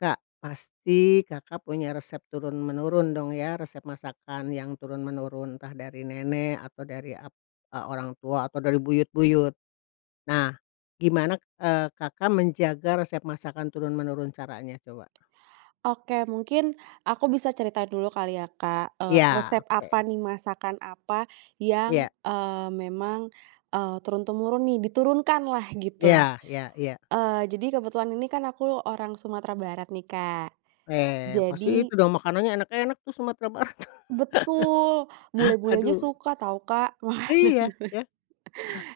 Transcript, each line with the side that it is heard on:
left: Kak, pasti Kakak punya resep turun menurun dong ya, resep masakan yang turun menurun, entah dari nenek atau dari ap e orang tua atau dari buyut-buyut. Nah, gimana, eee, Kakak menjaga resep masakan turun menurun, caranya coba?
right: Oke mungkin, aku bisa cerita dulu kali ya Kak, eee,
left: Iya,
right: resep apa
left: oke.
right: nih, masakan apa yang,
left: Iya.
right: eee, memang, eee, turun temurun nih, diturunkan lah, gitu.
left: Iya iya iya.
right: Eee, jadi kebetulan, ini kan aku orang Sumatera Barat nih, Kak,
left: Eh, pasti
right: jadi
left: itu dong, makanannya enak-enak tuh Sumatera Barat.
right: Betul, bule-bule aja
left: Aduh.
right: suka tau, Kak. Wah.
left: Iya, ya.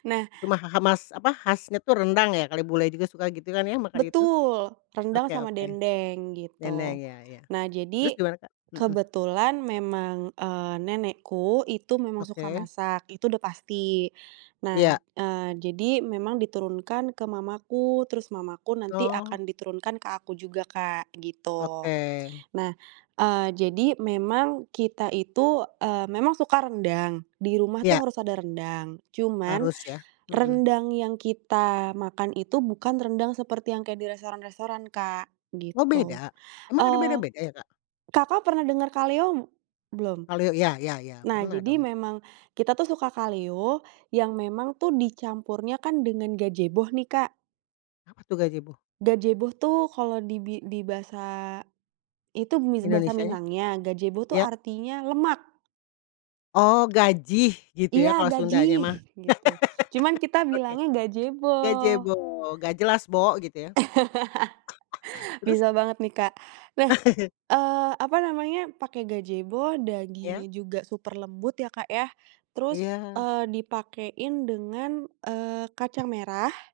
right: Nah
left: Cuma ha ha mas apa khasnya tuh rendang ya kali, bule juga suka gitu kan ya, makan itu.
right: Betul. Rendang
left: Oke
right: sama
left: oke.
right: Dendeng,
left: Dendeng,
right: gitu.
left: iya iya.
right: Nah,
left: Terus
right: jadi,
left: gimana, Kak? Mhm.
right: kebetulan memang, eee, nenekku itu memang suka
left: Oke.
right: masak, itu udah pasti. Nah,
left: Ya.
right: eee, jadi memang diturunkan ke mamaku, terus mamaku nanti
left: Oh.
right: akan diturunkan ke aku juga Kak, gitu.
left: Oke.
right: Nah, eee, jadi memang, kita itu, eee, memang suka rendang, di rumah
left: Ya.
right: tuh harus ada rendang. Cuman,
left: Harus ya. Mhm.
right: rendang yang kita makan itu bukan rendang seperti yang kayak di restoran-restoran, Kak,
left: Oh,
right: gitu.
left: beda? Emang ada
right: Eee,
left: beda-beda ya, Kak?
right: Kakak pernah denger kalio belum?
left: Kalio, ya ya ya,
right: Nah,
left: pernah
right: jadi
left: dong.
right: memang kita tuh suka kalio, yang memang tuh dicampurnya kan dengan Gajebo nih, Kak.
left: Apa tuh Gajebo?
right: Gajebo tuh kalau di bi di bahasa, itu mis bahasa
left: Indonesianya?
right: Minangnya, Gajebo tuh
left: Iya.
right: artinya lemak.
left: Oh, gajih gitu ya,
right: Iya,
left: kalau sundanya
right: Gajih,
left: mah.
right: gitu. Cuman kita
left: Oke.
right: bilangnya Gajebo.
left: Gajebo, nggak jelas bo, gitu ya. Terus?
right: Bisa banget nih, Kak. Nah, eee, apa namanya, pake Gajebo
left: Ya.
right: dagingnya juga super lembut ya Kak, ya. Terus,
left: Iya.
right: eee, dipakein dengan, eee, kacang merah